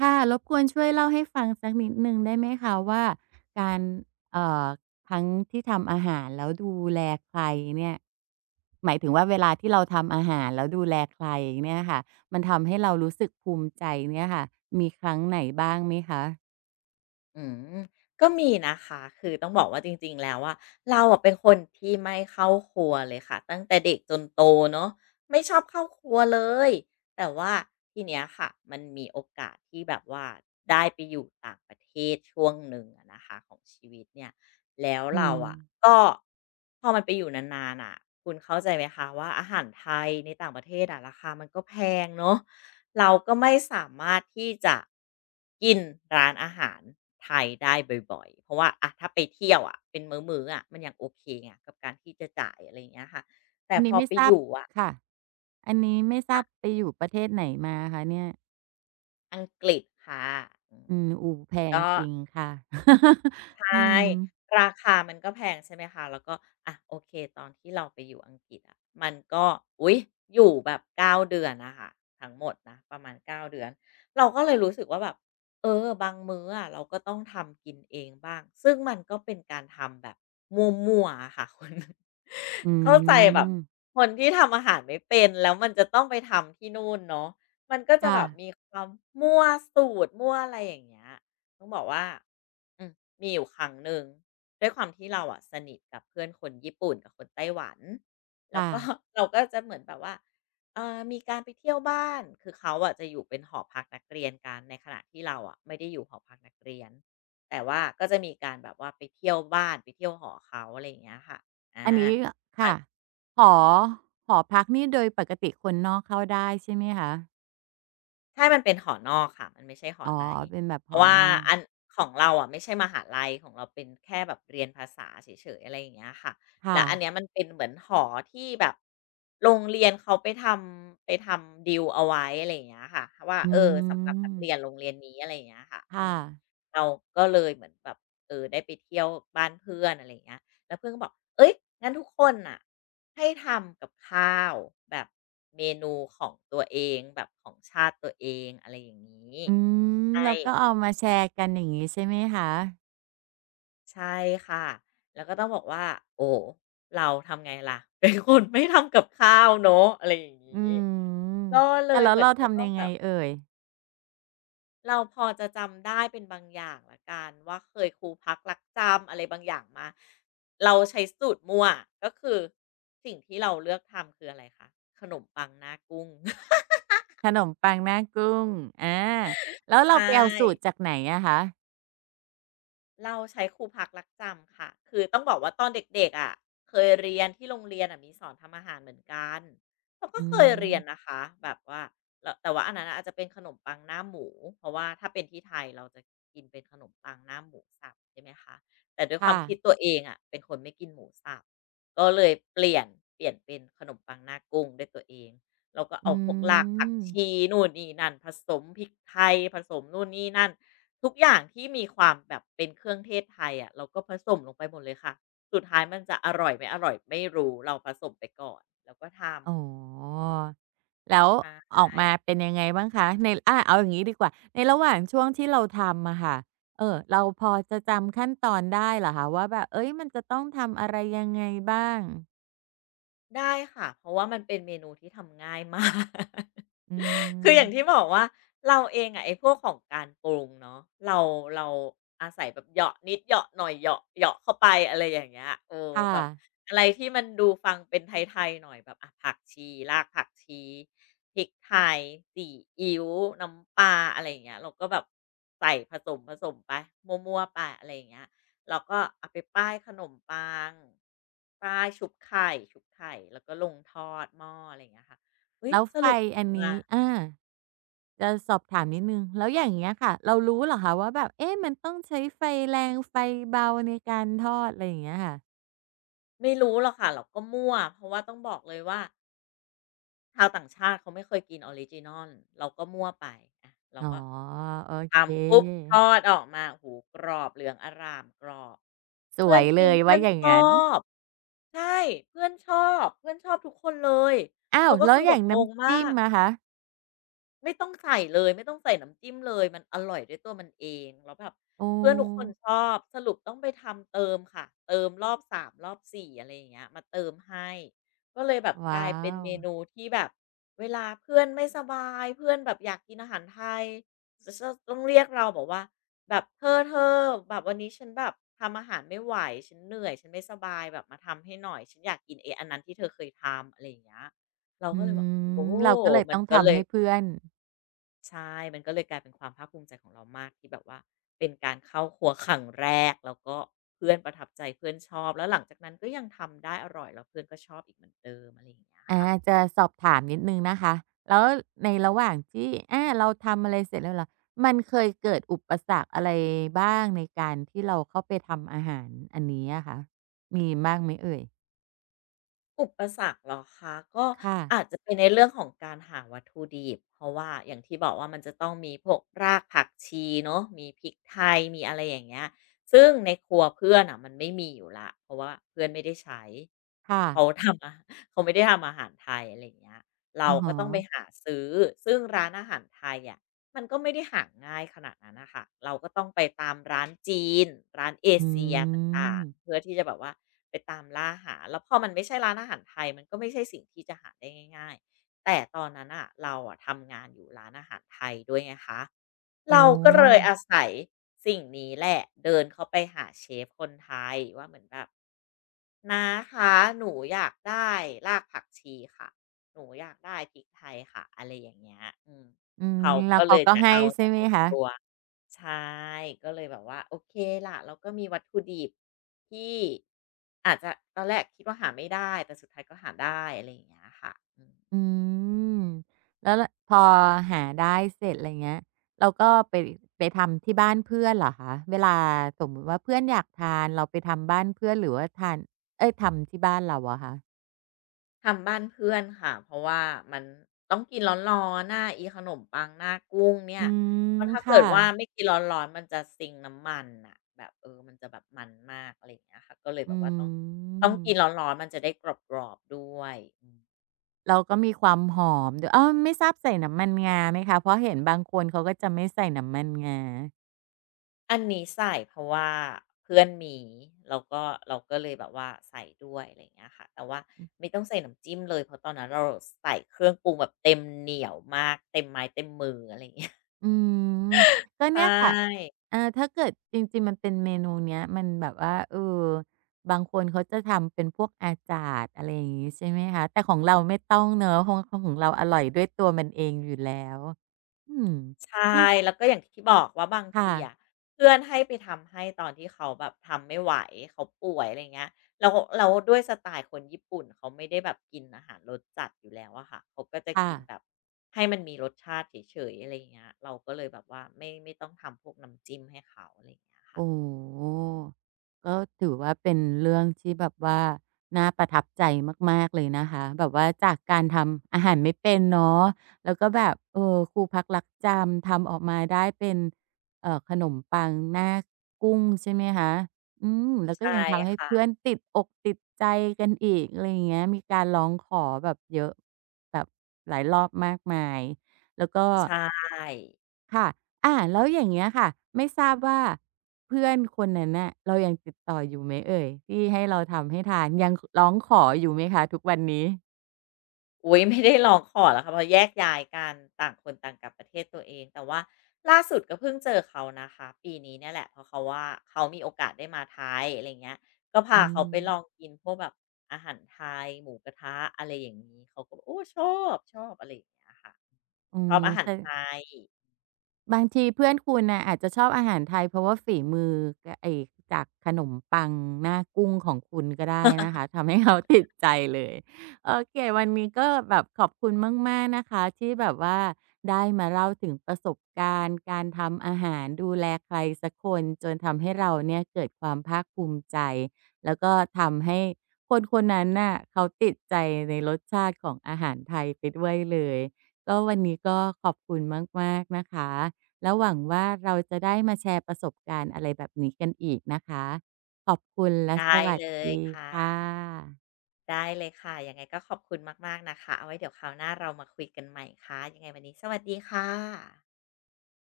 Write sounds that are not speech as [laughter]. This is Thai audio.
ค่ะรบกวนช่วยเล่าให้ฟังสักนิดหนึ่งได้ไหมคะว่าการเอ่อทั้งที่ทำอาหารแล้วดูแลใครเนี่ยหมายถึงว่าเวลาที่เราทำอาหารแล้วดูแลใครเนี่ยค่ะมันทำให้เรารู้สึกภูมิใจเนี่ยค่ะมีครั้งไหนบ้างไหมคะอืมก็มีนะคะคือต้องบอกว่าจริงๆแล้วเราอะเป็นคนที่ไม่เข้าครัวเลยค่ะตั้งแต่เด็กจนโตเนาะไม่ชอบเข้าครัวเลยแต่ว่าทีเนี้ยค่ะมันมีโอกาสที่แบบว่าได้ไปอยู่ต่างประเทศช่วงหนึ่งอะนะคะของชีวิตเนี่ยแล้วอืเรามอะก็พอมันไปอยู่นานๆน่ะคุณเข้าใจไหมคะว่าอาหารไทยในต่างประเทศอะราคามันก็แพงเนาะ เราก็ไม่สามารถที่จะกินร้านอาหารไทยได้บ่อยๆ เพราะว่าอะถ้าไปเที่ยวอะเป็นมื้อๆอะมันยังโอเคไงกับการที่จะจ่ายอะไรอย่างเงี้ยค่ะแต่อันพนี้อไม่ไปทราอบยู่อะค่ะอันนี้ไม่ทราบค่ะไปอยู่ประเทศไหนมาคะเนี่ยอังกฤษค่ะอืมอืมโอ้แพงก็ จริงค่ะ [laughs] ใชอื่มราคามันก็แพงใช่ไหมคะแล้วก็อะโอเคตอนที่เราไปอยู่อังกฤษอะมันก็อุ๊ยอยู่แบบเก้าเดือนอะค่ะทั้งหมดนะประมาณเก้าเดือนเราก็เลยรู้สึกว่าแบบเออบางมื้ออะเราก็ต้องทำกินเองบ้างซึ่งมันก็เป็นการทำแบบมั่วๆอะค่ะคุณ [laughs] อืเข้าใจแบบมคนที่ทำอาหารไม่เป็นแล้วมันจะต้องไปทำที่นู่นเนาะมันก็จะค่ะแบบมีความมั่วสูตรมั่วอะไรอย่างเงี้ยต้องบอกว่า อืมมีอยู่ครั้งหนึ่งด้วยความที่เราอะสนิทกับเพื่อนคนญี่ปุ่นกับคนไต้หวันแล้วค่ะ ก็ [laughs] เราก็จะเหมือนแบบว่ามีการไปเที่ยวบ้านคือเขาอะจะอยู่เป็นหอพักนักเรียนกันในขณะที่เราอะไม่ได้อยู่หอพักนักเรียนแต่ว่าก็จะมีการแบบว่าไปเที่ยวบ้านไปเที่ยวหอเขาอะไรอย่างเงี้ยค่ะอา อันนี้ค่ะหอหอพักนี่โดยปกติคนนอกเข้าได้ใช่ไหมคะใช่มันเป็นหอนอกค่ะมันไม่ใช่หออ๋อ ในเป็นแบบเพหอราะว่านอกอันของเราอะไม่ใช่มหาลัยของเราเป็นแค่แบบเรียนภาษาเฉยๆอะไรอย่างเงี้ยค่ะแล้ค่ะวอันเนี้ยมันเป็นเหมือนหอที่แบบโรงเรียนเขาไปทำดีลเอาไว้อะไรอย่างเงี้ยค่ะว่าอืเออสำหรับนักเรียนมโรงเรียนนี้อะไรอย่างเงี้ยค่ะอืค่ะมเราก็เลยเหมือนแบบเออได้ไปเที่ยวบ้านเพื่อนอะไรอย่างเงี้ย แล้วเพื่อนก็บอก เอ้ยงั้นทุกคนน่ะให้ทำกับข้าวแบบเมนูของตัวเองแบบของชาติตัวเองอะไรอย่างนี้อืมใช่แล้วก็เอามาแชร์กันอย่างงี้ใช่ไหมคะใช่ค่ะ แล้วก็ต้องบอกว่าโอ้เราทำไงล่ะเป็นคนไม่ทำกับข้าวเนาะอะไรอย่างนี้อืมก็เลแต่ยแล้เหวมือนเราจะต้อทำงยังแบไงบ เอ่ย เราพอจะจำได้เป็นบางอย่างละกันว่าเคยครูพักรักจำอะไรบางอย่างมาเราใช้สูตรมั่วก็คือสิ่งที่เราเลือกทำคืออะไรคะขนมปังหน้ากุ้ง [laughs] ขนมปังหน้ากุ้งอาแล้วเราใช่ ไปเอาสูตรจากไหนอะคะเราใช้ครูพักรักจำค่ะคือต้องบอกว่าตอนเด็กๆอะเคยเรียนที่โรงเรียนอะมีสอนทำอาหารเหมือนกันเราก็อืเคยเรียนนะมคะแบบว่าแล้วแต่ว่าอันนั้นอาจจะเป็นขนมปังหน้าหมูเพราะว่าถ้าเป็นที่ไทยเราจะกินเป็นขนมปังหน้าหมูสับใช่ไหมคะแต่ด้วยความค่ะที่ตัวเองอะเป็นคนไม่กินหมูสับก็เลยเปลี่ยนเป็นขนมปังหน้ากุ้งด้วยตัวเอง เราก็อืเอาพวกรากผักชีม นู่นนี่นั่นผสมพริกไทยผสมนู่นนี่นั่น ทุกอย่างที่มีความแบบเป็นเครื่องเทศไทยอะเราก็ผสมลงไปหมดเลยค่ะสุดท้ายมันจะอร่อยไม่อร่อยไม่รู้เราผสมไปก่อนแล้วก็ทำอ๋อแล้วออกใช่มาเป็นยังไงบ้างคะในอาเอาอย่างงี้ดีกว่า ในระหว่างช่วงที่เราทำอะค่ะเราพอจะจำขั้นตอนได้เหรอคะว่าแบบเฮ้ยมันจะต้องทำอะไรยังไงบ้างได้ค่ะเพราะว่ามันเป็นเมนูที่ทำง่ายมาก อืคือมอย่างที่บอกว่าเราเองอะไอ้พวกของการปรุงเนาะเราเราอาศัยแบบเหยาะนิดเหยาะหน่อยเหยาะเหยาะเข้าไปอะไรอย่างเงี้ยโอ้ค่ะแบบอะไรที่มันดูฟังเป็นไทยๆหน่อยแบบอะผักชีรากผักชีพริกไทยสีอิ๊วน้ำปลาอะไรอย่างเงี้ยเราก็แบบใส่ผสมไปมั่วๆไปอะไรอย่างเงี้ยเราก็เอาไปป้ายขนมปังป้ายชุบไข่แล้วก็ลงทอดหม้ออะไรอย่างเงี้ยค่ะเฮ้ยแล้วสไฟรุปอออักนมา นี้อาจะสอบถามนิดหนึ่งแล้วอย่างเงี้ยค่ะเรารู้เหรอคะว่าแบบเอ๊ะมันต้องใช้ไฟแรงไฟเบาในการทอดอะไรอย่างเงี้ยค่ะไม่รู้หรอกค่ะเราก็มั่วเพราะว่าต้องบอกเลยว่าชาวต่างชาติเขาไม่เคยกินออริจินัลเราก็มั่วไปอะเราอ๋อก็โอเค ทำปุ๊บทอดออกมาโอ้โฮกรอบเหลืองอร่ามกรอบสเพื่วอนยเลกินยเพื่ว่าอนอย่างชองั้น บใช่เพื่อนชอบเพื่อนชอบทุกคนเลยอ้าวเราก็แล้วคืออแบย่าบงงงน้ำมาจิ้มก อะคะไม่ต้องใส่เลยไม่ต้องใส่น้ำจิ้มเลยมันอร่อยด้วยตัวมันเองแล้วแบบโอ้เพื่อนทุกคนชอบสรุปต้องไปทำเติมค่ะเติมรอบ3รอบ4อะไรอย่างเงี้ยมาเติมให้ก็เลยแบบกว้าลายเป็นวเมนูที่แบบเวลาเพื่อนไม่สบายเพื่อนแบบอยากกินอาหารไทยจะต้องเรียกเราบอกว่าแบบเธอแบบวันนี้ฉันแบบทำอาหารไม่ไหวฉันเหนื่อยฉันไม่สบายแบบมาทำให้หน่อยฉันอยากกินไอ้อันนั้นที่เธอเคยทำอะไรอย่างเงี้ยเราอืก็เลยบอกโอ้มเราก็เลยมัต้นองก็เลทำย ให้เพื่อนใช่ มันก็เลยกลายเป็นความภาคภูมิใจของเรามากที่แบบว่าเป็นการเข้าครัวครั้งแรกแล้วก็เพื่อนประทับใจเพื่อนชอบแล้วหลังจากนั้นก็ยังทำได้อร่อยแล้วเพื่อนก็ชอบอีกเหมือนเดิมอะไรอย่างเงี้ยอาค่ะ จะสอบถามนิดหนึ่งนะคะแล้วในระหว่างที่อาเราทำอะไรเสร็จแล้วเหรอมันเคยเกิดอุปสรรคอะไรบ้างในการที่เราเข้าไปทำอาหารอันนี้อะคะมีบ้างไหมเอ่ยอุปสรรคเหรอคะก็ค่ะอาจจะเป็นในเรื่องของการหาวัตถุดิบเพราะว่าอย่างที่บอกว่ามันจะต้องมีพวกรากผักชีเนาะมีพริกไทยมีอะไรอย่างเงี้ยซึ่งในครัวเพื่อนอ่ะมันไม่มีอยู่แล้วเพราะว่าเพื่อนไม่ได้ใช้เขาค่ะทำอาเขาไม่ได้ทำอาหารไทยอะไรอย่างเงี้ยเราอะก็ฮะต้องไปหาซื้อซึ่งร้านอาหารไทยอะ มันก็ไม่ได้หาง่ายขนาดนั้นนะค่ะเราก็ต้องไปตามร้านจีนร้านเออืเชียต่ามงๆ เพื่อที่จะแบบว่าไปตามล่าหาแล้วพอมันไม่ใช่ร้านอาหารไทยมันก็ไม่ใช่สิ่งที่จะหาได้ง่ายๆ แต่ตอนนั้นอะเราอะทำงานอยู่ร้านอาหารไทยด้วยไงคะโอ้เราก็เลยออาศัยสิ่งนี้แหละเดินเข้าไปหาเชฟคนไทยว่าเหมือนแบบ น้าคะหนูอยากได้รากผักชีค่ะหนูอยากได้พริกไทยค่ะอะไรอย่างเงี้ยอืมอืมเขาแล้วก็เลเขายก็จะให้เอาใช่จากไหมในคะ ครัวใช่ก็เลยแบบว่าโอเคล่ะเราก็มีวัตถุดิบที่อาจจะตอนแรกคิดว่าหาไม่ได้แต่สุดท้ายก็หาได้อะไรอย่างเงี้ยค่ะอืม อืมแล้วละพอหาได้เสร็จอะไรเงี้ยเราก็ไปไปทำที่บ้านเพื่อนเหรอคะเวลาสมมุติว่าเพื่อนอยากทานเราไปทำบ้านเพื่อนหรือว่าทานเอ๊ยทำที่บ้านเราอะคะทำบ้านเพื่อนค่ะเพราะว่ามันต้องกินร้อนๆหน้าอีขนมปังหน้ากุ้งเนี่อืยมเพราะถ้าเกิค่ะดว่าไม่กินร้อนๆมันจะซิงน้ำมันอ่ะแบบเออมันจะแบบมันมากอะไรอย่างเงี้ยค่ะก็เลยอืแบบว่าต้องกินมร้อนๆมันจะได้กรอบๆด้วยอืมเราก็มีความหอมด้วยอ้าวไม่ทราบใส่น้ำมันงาไหมคะเพราะเห็นบางคนเขาก็จะไม่ใส่น้ำมันงา อันนี้ใส่เพราะว่าเพื่อนมีแล้วก็เราก็เลยแบบว่าใส่ด้วยอะไรอย่างเงี้ยค่ะแต่ว่าไม่ต้องใส่น้ำจิ้มเลยเพราะตอนนั้นเราใส่เครื่องปรุงแบบเต็มเหนียวมากเต็มไม้เต็มมืออะไรอย่างเงี้ย [laughs] อืมก็ใชเนี่ยค่ะ่ เออถ้าเกิดจริงๆมันเป็นเมนูเนี้ยมันแบบว่าเออบางคนเขาจะทำเป็นพวกอาจาดอะไรอย่างงี้ใช่ไหมคะแต่ของเราไม่ต้องเนาะของของเราอร่อยด้วยตัวมันเองอยู่แล้วอืมใช่นี่แล้วก็อย่างที่บอกว่าบางทีอะค่ะเพื่อนให้ไปทำให้ตอนที่เขาแบบทำไม่ไหวเขาป่วยอะไรเงี้ยแล้วแล้วด้วยสไตล์คนญี่ปุ่นเขาไม่ได้แบบกินอาหารรสจัดอยู่แล้วอะค่ะเขาก็จะค่ะ กินแบบให้มันมีรสชาติเฉยๆอะไรอย่างเงี้ยเราก็เลยแบบว่าไม่ต้องทำพวกน้ำจิ้มให้เขาอะไรอย่างเงี้ยค่ะโอ้โฮก็ถือว่าเป็นเรื่องที่แบบว่าน่าประทับใจมากๆเลยนะคะแบบว่าจากการทำอาหารไม่เป็นเนาะแล้วก็แบบเออครูพักรักจำทำออกมาได้เป็นขนมปังหน้ากุ้งใช่ไหมคะอืมแล้วก็ใช่ยังทำให้ค่ะเพื่อนติดอกติดใจกันอีกอะไรอย่างเงี้ยมีการร้องขอแบบเยอะแบบหลายรอบมากมายแล้วก็ ใช่ ค่ะอาแล้วอย่างเงี้ยค่ะ ไม่ทราบว่าเพื่อนคนนั้นน่ะเรายังติดต่ออยู่ไหมเอ่ย ที่ให้เราทำให้ทานยังขร้องขออยู่ไหมคะทุกวันนี้อุ๊ยไม่ได้ร้องขอแล้วค่ะเพราะแยกย้ายกันต่างคนต่างกลับประเทศตัวเองแต่ว่าล่าสุดก็เพิ่งเจอเขานะคะปีนี้เนี่ยแหละเพราะเขาว่าเขามีโอกาสได้มาไทยอะไรอย่างเงี้ยก็อืพาเขามไปลองกินพวกแบบอาหารไทยหมูกระทะอะไรอย่างงี้เขาก็บอกโอ้ชอบชอบอะไรอย่างเงี้ยค่ะอ๋อชอบอาหาแสรไทด ย บางทีเพื่อนคุณน่ะอาจจะชอบอาหารไทยเพราะว่าฝีมือกไอ้จากขนมปังหน้ากุ้งของคุณก็ได้นะ [laughs] คะทำให้เขาติดใจเลยโอเควันนี้ก็แบบขอบคุณมากๆนะคะที่แบบว่าได้มาเล่าถึงประสบการณ์การทำอาหารดูแลใครสักคนจนทำให้เราเนี่ยเกิดความภาคภูมิใจแล้วก็ทำให้คนคนนั้นน่ะเขาติดใจในรสชาติของอาหารไทยไปด้วยเลยก็วันนี้ก็ขอบคุณมากๆนะคะ แล้วหวังว่าเราจะได้มาแชร์ประสบการณ์อะไรแบบนี้กันอีกนะคะขอบคุณและสได้วัสเลยดีค่ค่ะะได้เลยค่ะยังไงก็ขอบคุณมากๆนะคะเอาไว้เดี๋ยวคราวหน้าเรามาคุยกันใหม่ค่ะยังไงวันนี้สวัสดีค่ะ